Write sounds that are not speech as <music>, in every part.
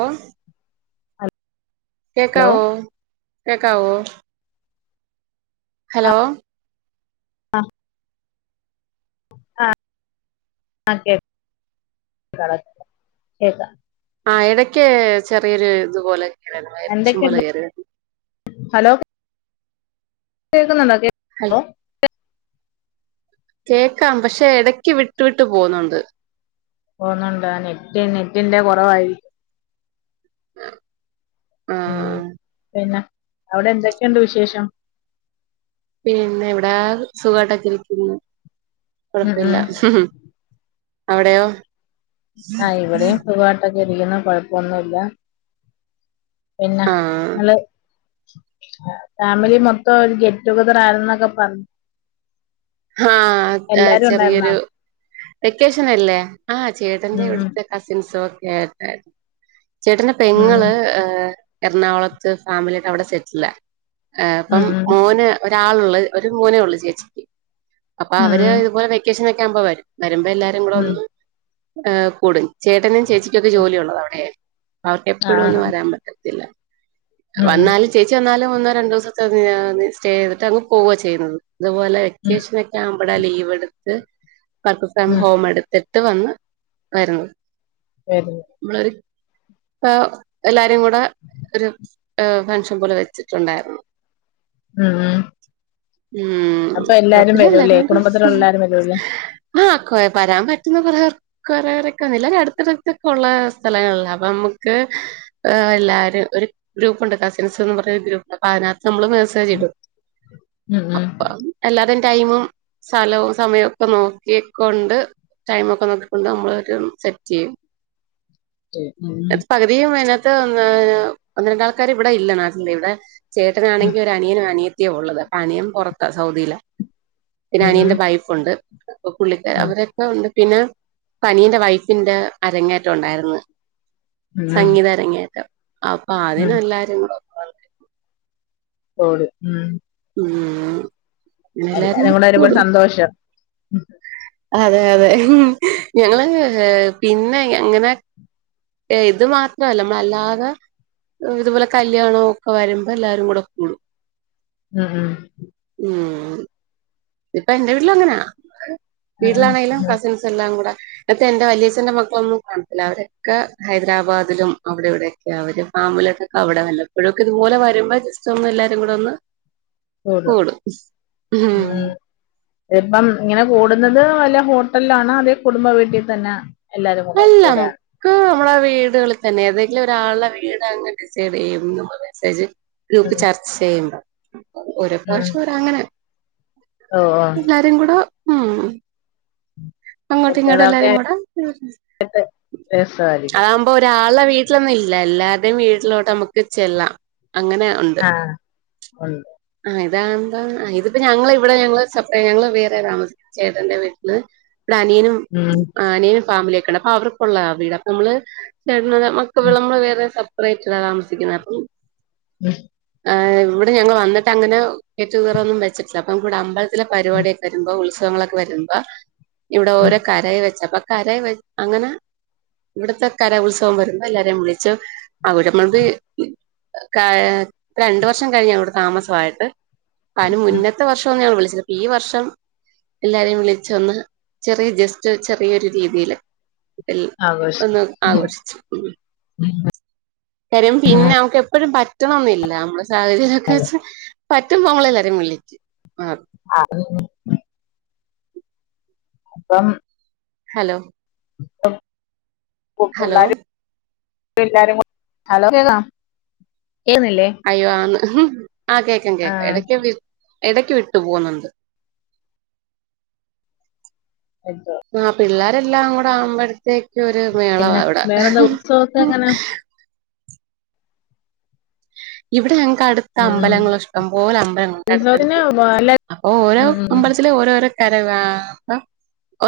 ഓഹ് hello കേക്കാവോ കേക്കവോ. Hello. ആഹ്. ആഹ്. ആ കേ കേക്കാം. ആഹ് എടയ്ക്ക് ചെറിയൊരു ഇതുപോലെ ഇങ്ങനെ എന്തൊക്കെയുണ്ട് ഉണ്ടായിരുന്നു,' ' <inaudible> ഹലോ കേൾക്കുന്നുണ്ടാ കേ വരുന്നു കേക്കാം പക്ഷെ ഇടക്ക് വിട്ടു വിട്ട് പോവുന്നുണ്ട് പോന്നുണ്ട് നെറ്റ് നെറ്റിന്റെ കുറവായി ആഹ് ഉം പിന്നെ അവിടെ എന്തൊക്കെയുണ്ട് വിശേഷം പിന്നെ വിടെ സുഖാട്ടക്കരിക്കുന്നു ഉം കുഴപ്പില്ല ഉം അവിടെയോ ആഹ് ഇവിടെയും സുഗായ്ട്ടൊക്കെ ഇരിക്കുന്നു കൊഴപ്പൊന്നുല്ല പിന്നെ ആ ങ്ങള് ഫാമിലി മൊത്തം ഒരു ഗെറ്റ് ടുഗെദർ ആയിരുന്നുന്നൊക്കെ പറഞ്ഞു ആഹ് എല്ലാരും ഉണ്ടായിരുന്നോ ചെറിയൊരു വെക്കേഷന അല്ലേ ആഹ് ചേട്ടന്റെ ഉം ഇവിടുത്തെ കസിൻസും ഒക്കെ ആയിട്ടായിരുന്നു ചേട്ടന്റെ ഉം പെങ്ങള് ഏഹ് എറണാകുളത്ത് ഫാമിലി ആട്ട് അവിടെ സെറ്റില ഏഹ് അപ്പം ഉം ഉം മോന് ഒരാള് ള്ള ഒരു മോനേ ഉള്ളൂ ചേച്ചിക്ക് അപ്പൊ ഉം അവര് ഉം ഇതുപോലെ വെക്കേഷന ഒക്കെ ആവുമ്പോ വരും വരുമ്പോ എല്ലാരും കൂടെ ഉം ഉം ഒന്ന് ഏഹ് കൂടും ചേട്ടനും ചേച്ചിക്കുംകൊക്കെ ജോലിയുള്ളത് അവിടെയ അവർക്ക് ആ എപ്പഴും ഒന്നും വരാൻ പറ്റില്ല ഇല്ല ഉം ഉം വന്നാൽ ചേച്ചി വന്നാലും മന്നോ രണ്ടോസത്തെ <unintelligible> സ്റ്റേ ചെയ്തിട്ടങ്‌ പോവ ചെയ്യുന്നത് അതുപോലെ ഉം വെക്കേഷനക്കെ ആവുമ്പട ലീവ് എടുത്ത് പക്ക് ഫ്രം ഉം ഹോം എടുത് ട് വന്ന് വരുന്നു വെക് നമ്മളൊര് <unintelligible> എല്ലാരും കൂടെ ഒരു ഏഹ് ഫെങ്ഷൻ പോലെ വെച്ചിട്ടുണ്ടായിരുന്നു ഉം ഉം ഉം അപ്പൊ എല്ലാരും റപ്പില്ലല്ലേ വരൂല്ലേ കുടുംബത്തിലുള്ള എല്ലാരും വരൂല്ലേ ആഹ് കൊയ പരാൻ പറ്റുന്ന കൊറയാ കൊറെറെക്കെന്നില്ല അടുത്തടുത്തൊക്കെ ഉള്ള സ്ഥലങ്ങളല്ല അപ്പൊ നമുക്ക് ആഹ് എല്ലാരും ഒരു ഗ്രൂപ്പുണ്ട് കസിൻസ് ന്ന് പർഞ ഗ്രൂപ്പ് അ അതിനകത്ത് മ്മള് പേ താജിഡും ഉം അപ്പൊ എല്ലാതെൻ ടൈമും സ്ഥലവും സമയവും ഒക്കെ നോക്കിക്കൊണ്ട് ടൈമ ഒക്കെനോക്കിക്കൊണ്ട് നമ്മൾ രു സെറ്റ് ചെയ്യും ഉം ഉം <unintelligible> അതിനകത്ത് ഒന്ന് രണ്ടാൾക്കാാര് ഇവിടെ ഇല്ല നാട്ടില് ഇവിടെ ഉം ചേട്ടനാണെങ്കിൽ ഒരു അനിയനും അനിയത്തിയോ ഉള്ളത് അപ്പൊ അനിയൻ പുറത്താ സൗദിയില പിന്നെ ഉം നിയന്റെ ഉം വൈഫ്ണ്ട് അപ്പൊ പുള്ളിക്കർ ഉം അവരൊക്കെ ഉണ്ട് പിന്നെ പനീന്റെ വൈഫിന്റെ അരങ്ങേറ്റം ഉണ്ടായിരുന്നു ഉം സംഗീത ഉം അരങ്ങേറ്റം അപ്പൊ ഉം അതിനെല്ലാരും കൂടെ ഓട് ഉം ഉം എല്ലാരും കൂടെ വരുമ്പോ ഒരു സന്തോഷം അതെ അതെ ഞങ്ങള് പിന്നെ അങ്ങനെ ഏ ഇത് മാത്രമല്ല നമ്മളല്ലാതെ ഇതുപോല കല്യാണം ഒക്കെ വരുമ്പോ എല്ലാവാരും കൂടെ കൂടും ഉം ഉം ഉം ഇപ്പ എന്റെ വീട്ടില അങ്ങനാ ആഹ് വീട്ടിലാണെങ്കിലും ആഹ് കസിൻസ് എല്ലാം കൂടെ എന്റെ വലിയച്ഛന്റെ മക്കളൊന്നും കാണത്തില്ല അവരൊക്കെ ഹൈദരാബാദിലും അവിടെ ഇവിടെ അവര് ഫാമിലിട്ടൊക്കെ അവിടെ വല്ല പ്പോഴൊക്കെ ഇതുപോലെ വരുമ്പോ ജസ്റ്റ് ഒന്ന് എല്ലാരും കൂടെ ഒന്ന് കൂടും ഉം വരുമ്പംഇങ്ങനെ കൂടുന്നത് വല്ല ഹോട്ടല ആണോ അതെ കുടുംബ വീട്ടിൽ തന്നെ എല്ലാരും കൂടെ കൂടെയാണ് ക്ക് നമ്മളെ വീടുകളിൽ തന്നെ ഏതെങ്കിലും ഒരാളുടെ വീട് അങ്ങനെ ഡിസൈഡ് ചെയ്യുംമ്മ മെസ്സേജ് ഗ്രൂപ്പ് ഉം ചർച്ച ചെയ്യുമ്പോ ഓരോ ഉം പ്രാവശം ഓരങ്ങനെ ഓ ഓ തെങ്കടോ ഉ അങ്ങോട്ട് ഇങ്ങോട്ട് എല്ലാരും കൂടെ എ പ്പെ രസായിരിക്കും അപ്പൊ ഒരാളുടെ വീട്ടിലൊന്നും ഇല്ല എല്ലാരുടെേയും വീട്ടിലോട്ട് നമ്മുക്ക് ചെല്ലാം അങ്ങനെ ആഹ് ഉള്ളു ആഹ്താന്താ ഇതിപ്പ ഞങ്ങ ഇവിടെ ഞങ്ങള് സെപ്പററ്റ് ഞങ്ങള് വേറെ താമസിക്ക ചേട്ടന്റെ വീട്ടില് ഇവിടെ അനിയനും ഉം അനിയനും ഫാമിലിയ ഒക്കെയണ്ടണ്ട് അപ്പൊ അവർക്കുള്ള വീട് അപ്പൊ നമ്മള് ചേട്ട മക്കെ ഉം വിളമ്പള് വേറെ സെപ്പറേറ്റ് ഇടാ താമസിക്കുന്നത് അപ്പം ഉ ഇവിടെഞ ങ്ങള് വന്നിട്ട്ങ്ങനെ ഗെറ്റുകറൊന്നും വച്ചിട്ടില്ലപ്പ ഇ വടെ അമ്പലത്തിലെ ഉം പരിപാടി ഒക്കെ വരുമ്പോ ഉത്സവ നമ്മളൊക്കെ വരുമ്പോ ഇവിടെ ഉം ഓരോ കരയ വെച്ച അപ്പ കര അങ്ങനെ ഇവിടത്തെ കരോത്സവം വരുമ്പോ എല്ലാരെയും വിളിച്ചു അവടെ <unintelligible> രണ്ട് വർഷം കഴിഞ്ഞ അവടെ താമസമായിട്ട് അതിനു ഉം മുന്നത്തെ വർഷം ഒന്നും ഞാണ് വിളിച്ചില്ല ഈ വർഷം എല്ലാരെയും വിളിച്ച് ഒന്ന് ചെറിയ ജസ്റ്റ് ചെറിയൊരു രീതിയില് എ ആഘോഷം ഒന്ന് ആഘോഷിച്ചു ഉ കാര്യം പിന്നെ നമുക്ക് എപ്പഴും പറ്റണൊന്നില്ല നമ്മള് സാഹചര്യം ഒക്കെ വെച്ച് പറ്റുമ്പോങ്ങളെല്ലാരും വിളിക്കും ആഹ് ആഹ് അപ്പം ഹലോ ഇപ്പൊ ഹലോ പിള്ളാരും <unintelligible> ഹലോ ഏന്നില്ലേ അയ്യോ ആന്ന് ആഹ് കേക്കാം കേൾക്കാം എടക്ക് എടക്ക് വിട്ടു പോവുന്നുണ്ട് എന്തോ ആഹ് പിള്ളേരെല്ലാം കൂടെ ആവുമ്പോഴത്തേക്കൊ ഒരു മേളവാ പിന്നെ ഇവിടെ വേറെന്താ ഉത്സവൊക്കെ എങ്ങനെ ഇവിടെ ഞങ്ങക്കട് ത്ത് ഉം അമ്പലങ്ങള് ഇഷ്ടം പോലെ അമ്പലങ്ങളുണ്ട് ഉത്സവത്തിന് അടുത്തടുത്ത് വല്ല അപ്പോ ഓരോ ഉം ഉം അമ്പലത്തിലു ഓരോരോ വരവ് ആഹ് അപ്പ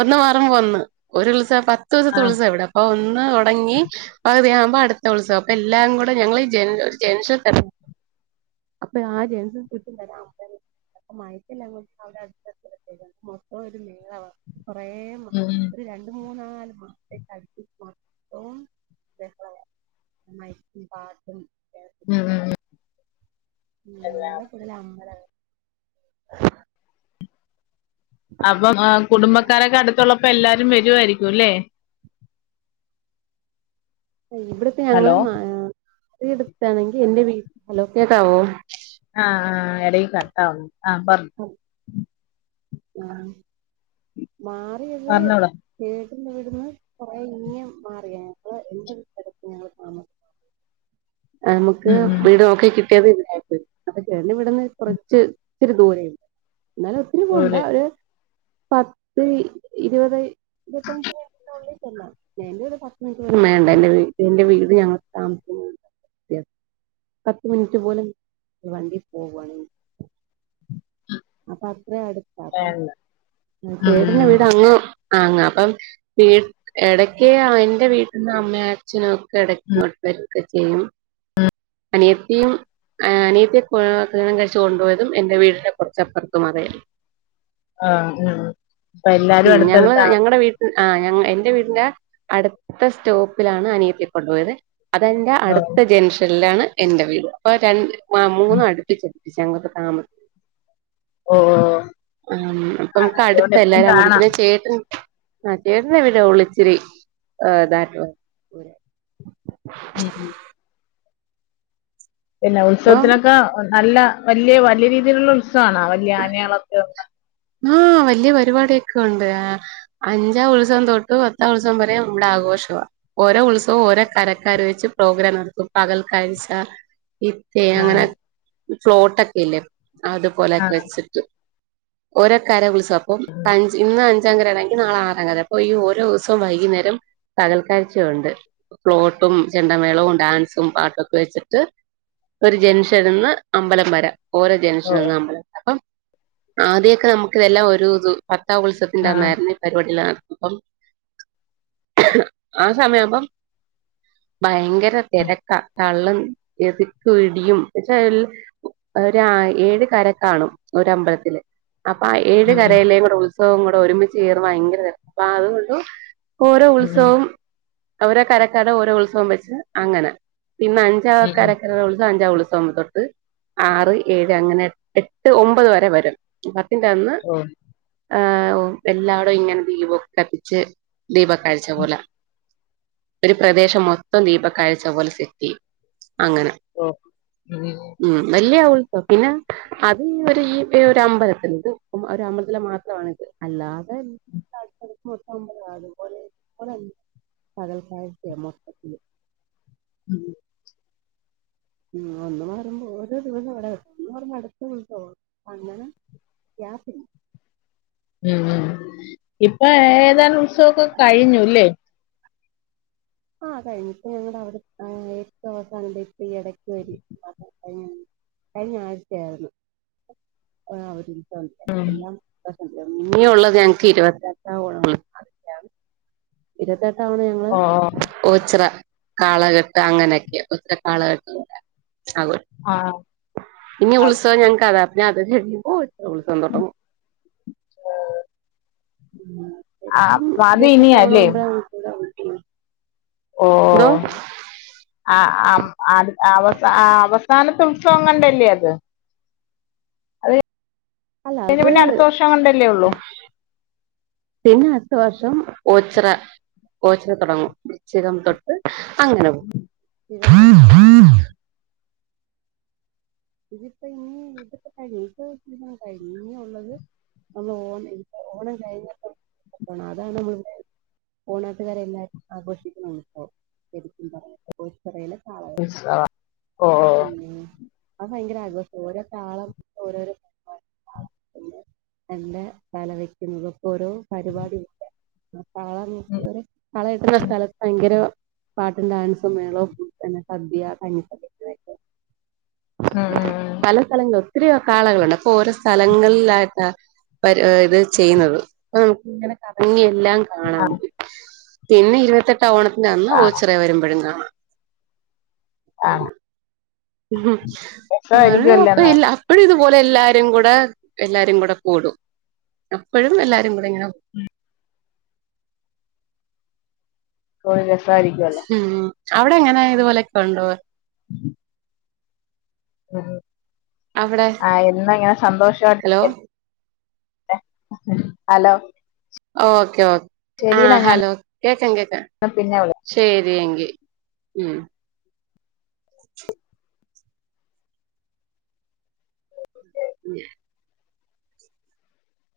ഒന്ന് മാറുമ്പൊന്ന് ഒരു ഉത്സവ പത്ത് ദിവസത്തെ ആഹ് ഉത്സവാ ഇവിടെ അപ്പൊ ഒന്ന് തൊടങ്ങി പകുതിയാവുമ്പൊ അടുത്ത ഉത്സവം അപ്പൊ എല്ലാം കൂടെ ഞങ്ങള് ഈ ജെൻ ജെൻഷ് അപ്പൊയാ ജെൻസും <unintelligible> വരാം <unintelligible> അപ്പ മയത്തിലങ്ങും അവടെ <unintelligible> അട്ത്ത് സെമിത്തേരി ആണ് മൊത്തം ഒരു മേളവാ കൊറേ ഉം വാ ഒരു രണ്ട് മൂന്നാല് ഉ മാസത്തേക്ക് ബെഹളവാ ആ മൈക്കിം പാട്ടും ഉം ഉം ഉം ഉം വ്ടെ എല്ലാരും കൂടുതൽ അമ്പലവാ അപ്പം ആഹ് കുടുംബക്കാരൊക്കെ അടുത്തുള്ളപ്പോ എല്ലാരും വരുവായിരിക്കുംല്ലേ ഇവിടത്തെ ഞങ്ങള് ഹലോ മാ <unintelligible> ട്ത്താണെങ്കി എന്റെ വീ ഹലോ കേക്കാവോ ആഹ് ആഹ് എടയ് കട്ടാവുന്നു ആഹ് പർ പ്പം ആഹ് മാറിയത് പറഞ്ഞോളൂ ചേട്ട്ന്റെവ്ട്ന്ന് കൊറേ ഇങ്ങേ മാറിയേ ഇപ്പൊ <unintelligible> ത്ത് ഞങ്ങള് താമ നമുക്ക് ഉം ഉം വീട് നോക്കികി ട്ടിയത് ഇണ്ടായിര്ന്ന് അപ്പൊ ചേട്ടന്റെ വീട്ന്ന് കൊറച്ച് ഇച്ചിരി ദൂരേന്ന് ന്നാലും ഓലെ ത് പത്ത് ഇ ഇരുവത് ഇരുവത്തഞ്ചേ ന്റെ <unintelligible> ചെല്ലാം എന്റേത് പത്ത് മിനിറ്റൊന്നും വേണ്ട എ എന്റെ വീട് ഞങ്ങള് താമസിക്ക് ത്യേ പത്ത് മിനിറ്റ് പോലും വണ്ടി പോവുവാണെങ്കി അപ്പ അത്രേ അടുത്താ അപ്പം വേണ്ട ഉം ചേട്ടന്റെ ഉം വീട് അങ്ങു ആഹ് അങ്ങ് അപ്പം വീ എടക്ക് ആഹ് എന്റെ വീട്ട്ന്ന് അമ്മയ് അച്ഛനും ക്കെടക്ക് ഇങ്ങോട്ട് വെരൊക്കെ ചെയ്യും അനിയത്തിം അനിയത്തി ക്വോ കല്യാണം കഴിച്ച് കൊണ്ടുപോയതും എന്റെ വീടിന്റെ കൊർച്ചപ്പർത്തും മാറിയാ ആഹ് ഉം ഉം അപ്പ എല്ലാരും അട്ത്ത്ടുത്താണ് ആഹ് ഞങ്ങ് എന്റെ വീടിന്റെ അടുത്ത സ്റ്റോപ്പിലാണ് അനിയത്തിയെ കൊണ്ടുപോയത് അതെന്റെ ഓഹ് അടുത്ത ജെങ്ഷൻലാണ് എന്റെ വീട് അപ്പൊ രണ്ട് ആഹ് മൂന്നും അടുപ്പിച്ച് ച്ച് ഞങ്ങക്ക് താമം ഓ ഓ ഓ ആഹ് അപ്പൊ മ്മ്ക്ക് അടുത്ത എല്ലാരും അങ്ങോട്ട് കാണാം പിന്നെ ചേട്ടൻ ആഹ് ചേട്ടനെ പിന്നെ ഒളിച്ചിരി എ ദൂരെ ഉം ഉം പിന്നെ അപ്പം ഉത്സവത്തിനൊക്കെ നല്ല വല്ല്യെ വല്യെ രീതിയിലുള്ള ഉത്സവാണാ വല്ല്യെ ആനകളൊക്കെ ഉള്ള ആഹ് വല്ല്യെ പരിപാടിയൊക്കെ ഉണ്ട് ആഹ് അഞ്ചാം ഉത്സവം തൊട്ട് പത്താം ഉത്സം വരെ ഇവ്ടെ ആഘോഷവാ ഓരോ ഉത്സവവും ഓരോ കരക്കാര് വെച്ച് പ്രോഗ്രാം നടത്തും പകൽക്കാഴ്ച ഇ ത്തേ ആ അങ്ങനെ ഇ ഫ്ലോട്ടൊക്കെ ഇല്ലേ ആ അതുപോലെക്കെവെ ത്ത്ട്ട് ഓരോ കര ഉത്സവ അപ്പോം അഞ്ച ഇന്ന് അഞ്ചാം കരയാണെങ്കിൽ നാളെ ആ റാം കര അങ്ങനെ അപ്പൊ ഈ ഓരോ ദിവസവും വൈയ്കിന്നേരം പകൽക്കാഴ്ച ഉണ്ട് ഫ്ലോട്ടും ചെണ്ടമേളവും ഡാൻസും പാട്ടൊക്കെ വെച്ച്ട്ട് ഒരു ജൻഷന്ന്ന് അമ്പലം വരെ ഓരോ ഓ ജൻഷന് ന്ന് അമ്പലം ആദ്യവൊക്കെ നമുക്ക് ഇതെല്ലാം ഒരു ഇത് പത്താം ഉത്സവത്തിന്റെ ആ അന്നായിരുന്നു പരിപാടിയിലാ അപ്പം ആ സമയം ആകുമ്പോ ഭയങ്കര ഉം തെരക്കാ തള്ളും തി ക്കും ഇടിയും എന്ന് വച്ചാ എ ഒര് ആ ഏഴ് കര കാണും ഒരമ്പലത്തില് അപ്പൊ ഏഴ് ഉം കരയിലേയും കൂടെ ഉത്സവം കൂടെ ഒരുമിച്ച് ചേർന്ന് ഭയങ്കര രസവാ അപ്പൊ അതുകൊണ്ട് ഓരോ ഉം ഉത്സവവും ഓരോ കരക്കാരുടെ ഓരോ ഉത്സവം വെച്ച് അങ്ങനെ അപ്പോ ഇന്ന് അ ഞ്ചാം ഉം ഉം കരക്കാരുടെ ഉത്സവം അഞ്ചാം ഉത്സവം തൊട്ട് ആറ് ഏഴ് അങ്ങനെ ട്ട് ഒമ്പത് വരെ വരും പത്തിന്റെ അന്ന് ആഹ് ആഹ് ഓ എല്ലാടവും ഇങ്ങനെ ദീപവൊക്കെ കത്തിച്ച് ദീപ കാഴ്‌ച പോലെ ഒരു പ്രദേശം മൊത്തം ദീപ കാഴ്ച പോലെ സെറ്റ് ചെയും അങ്ങനെ ഓ ഉം ഉം വല്യ ഉത്സവവാ പിന്നെ അത് ഈ ഒരു ഈ ഒരു അമ്പലത്തിൽ ഇത് ഒര് അമ്പലത്തിലെ മാത്രമാണ് ഇത് അല്ലാതെ <unintelligible> മൊത്തം അമ്പലം ആകും പോലെ ഒര് പകൽ കാഴ്ചയാ മൊത്തത്തില് ഉം ഉം ഒന്ന് മാറുമ്പോ ഓരോ ദിവസം ഇവിടെ ഒന്ന് മാറുമ്പോൾ അടുത്ത ഉത്സവവാ അങ്ങനെ യാസിൻ ഉം ഉം ഇപ്പൊ ഏതാനും ഉത്സവമൊക്കെ കഴിഞ്ഞു അല്ലേ ആഹ് കഴിഞ്ഞ് ഇപ്പം ഞങ്ങടെ അവിടെ ഏറ്റവും അവസാനം ദേ ഇപ്പോ ഈ ഇടക്കൊരു കഴിഞ്ഞ കഴിഞ്ഞാഴ്ച ആയിരുന്നു ആ ഒരു ഉത്സവം ആഹ് ഇനി ഉള്ളത് ഞങ്ങക്ക് ഇരുപത്തെട്ടാം <unintelligible> ഇരുപത്തെട്ടാം തവണ ഞങ്ങള് ഓ ഓച്ചിറ കാളകെട്ട് അങ്ങനെയൊക്കെ ഒറ്റ കാളകെട്ട് അത് ആഹ് ഇനി ഉത്സവം ഞങ്ങക്ക് അതാ പിന്നെ അത് കഴിയുമ്പോ ഓച്ചിറ ഉത്സവം തൊടങ്ങും ആ, അപ്പൊ അത് ഇരുപത്തി എട്ടാം ഓണം ഇനിയല്ലേ ആവുമ്പോഴ <unintelligible> ഓ ഹലോ ആ ആ അടു അവസാ അവസാനത്തെ ഉത്സവം എങ്ങാണ്ടല്ലേ അത് അത് അല്ല കഴിഞ്ഞാ അത് പിന്നെ അടുത്ത വർഷം എങ്ങാണ്ടല്ലേ ഒള്ളു പിന്നെ അടുത്ത വർഷം ഓച്ചിറ ഓച്ചിറ തുടങ്ങും വൃശ്ചികം തൊട്ട് അങ്ങനെ തൊടങ്ങും ഇതിപ്പോ ഇനി ഇതിപ്പോ കഴിയും ഇത് കഴിഞ്ഞു ഇനി ഉള്ളത് നമ്മൾ ഓണം ഓണം കഴിഞ്ഞിട്ടുള്ള ഓണം അതാണ് നമ്മളിവിടെ കോണാട്ടുകാരെല്ലാം ആഘോഷിക്കണ ഉത്സവം ശരിക്കും പറഞ്ഞാ ഓച്ചിറയിലെ കാള ഉത്സവം ഓ കെട്ട് ഉം അത് ഭയങ്കര ആഘോഷവാ ഓരോ താളം ഓരോരോ പിന്നെ എന്റെ തല വയ്ക്കുന്നതൊക്കെ ഓരോ പരിപാടിയാ ആഹ് കാള <unintelligible> കാള കെട്ടുന്ന സ്ഥലത്ത് ഭയങ്കര പാട്ടും ഡാൻസും മേളവും പിന്നെ സദ്യ <unintelligible> ഉം ഉം ഉം. പല സ്ഥലങ്ങളും ഒത്തിരി കാളുകളുണ്ട് അപ്പൊ ഓരോ സ്ഥലങ്ങളിലായിട്ടാ ഒരു ഇത് ചെയ്യുന്നത് മ് ഇനി എല്ലാം കാണാം പിന്നെ ഇരുപത്തെട്ട ഓണത്തിന്റെ അന്ന് ആ ആ ഓച്ചിറ വരുമ്പോഴും കാണാം ആണോ അത് രസമായിരിക്കുമല്ലോ കൊഴപ്പം എന്നാ ഇല്ല അപ്പഴും ഇതുപോലെ എല്ലാരും കൂടെ എല്ലാരും കൂടെ കൂടും അപ്പഴും എല്ലാരും കൂടെ ഇങ്ങനെ അപ്പൊ രസമായിയിരിക്കുവല്ലേ ഉം അവിടെങ്ങന ഇതുപോലെക്കെ ഉണ്ടോ ഉ അവിടെ ആഹ് എന്നും ഇങ്ങനെ ഹലോ സന്തോഷയിട്ടിരിക്ക ഹലോ ഓക്കെ ഓ ആഹ് ശരിയെടാ ഞാൻ ഹലോ കേക്കാം കേക്കാം പിന്നെ വിളിക്കാം ശരി എങ്കി ഉം <inaudible>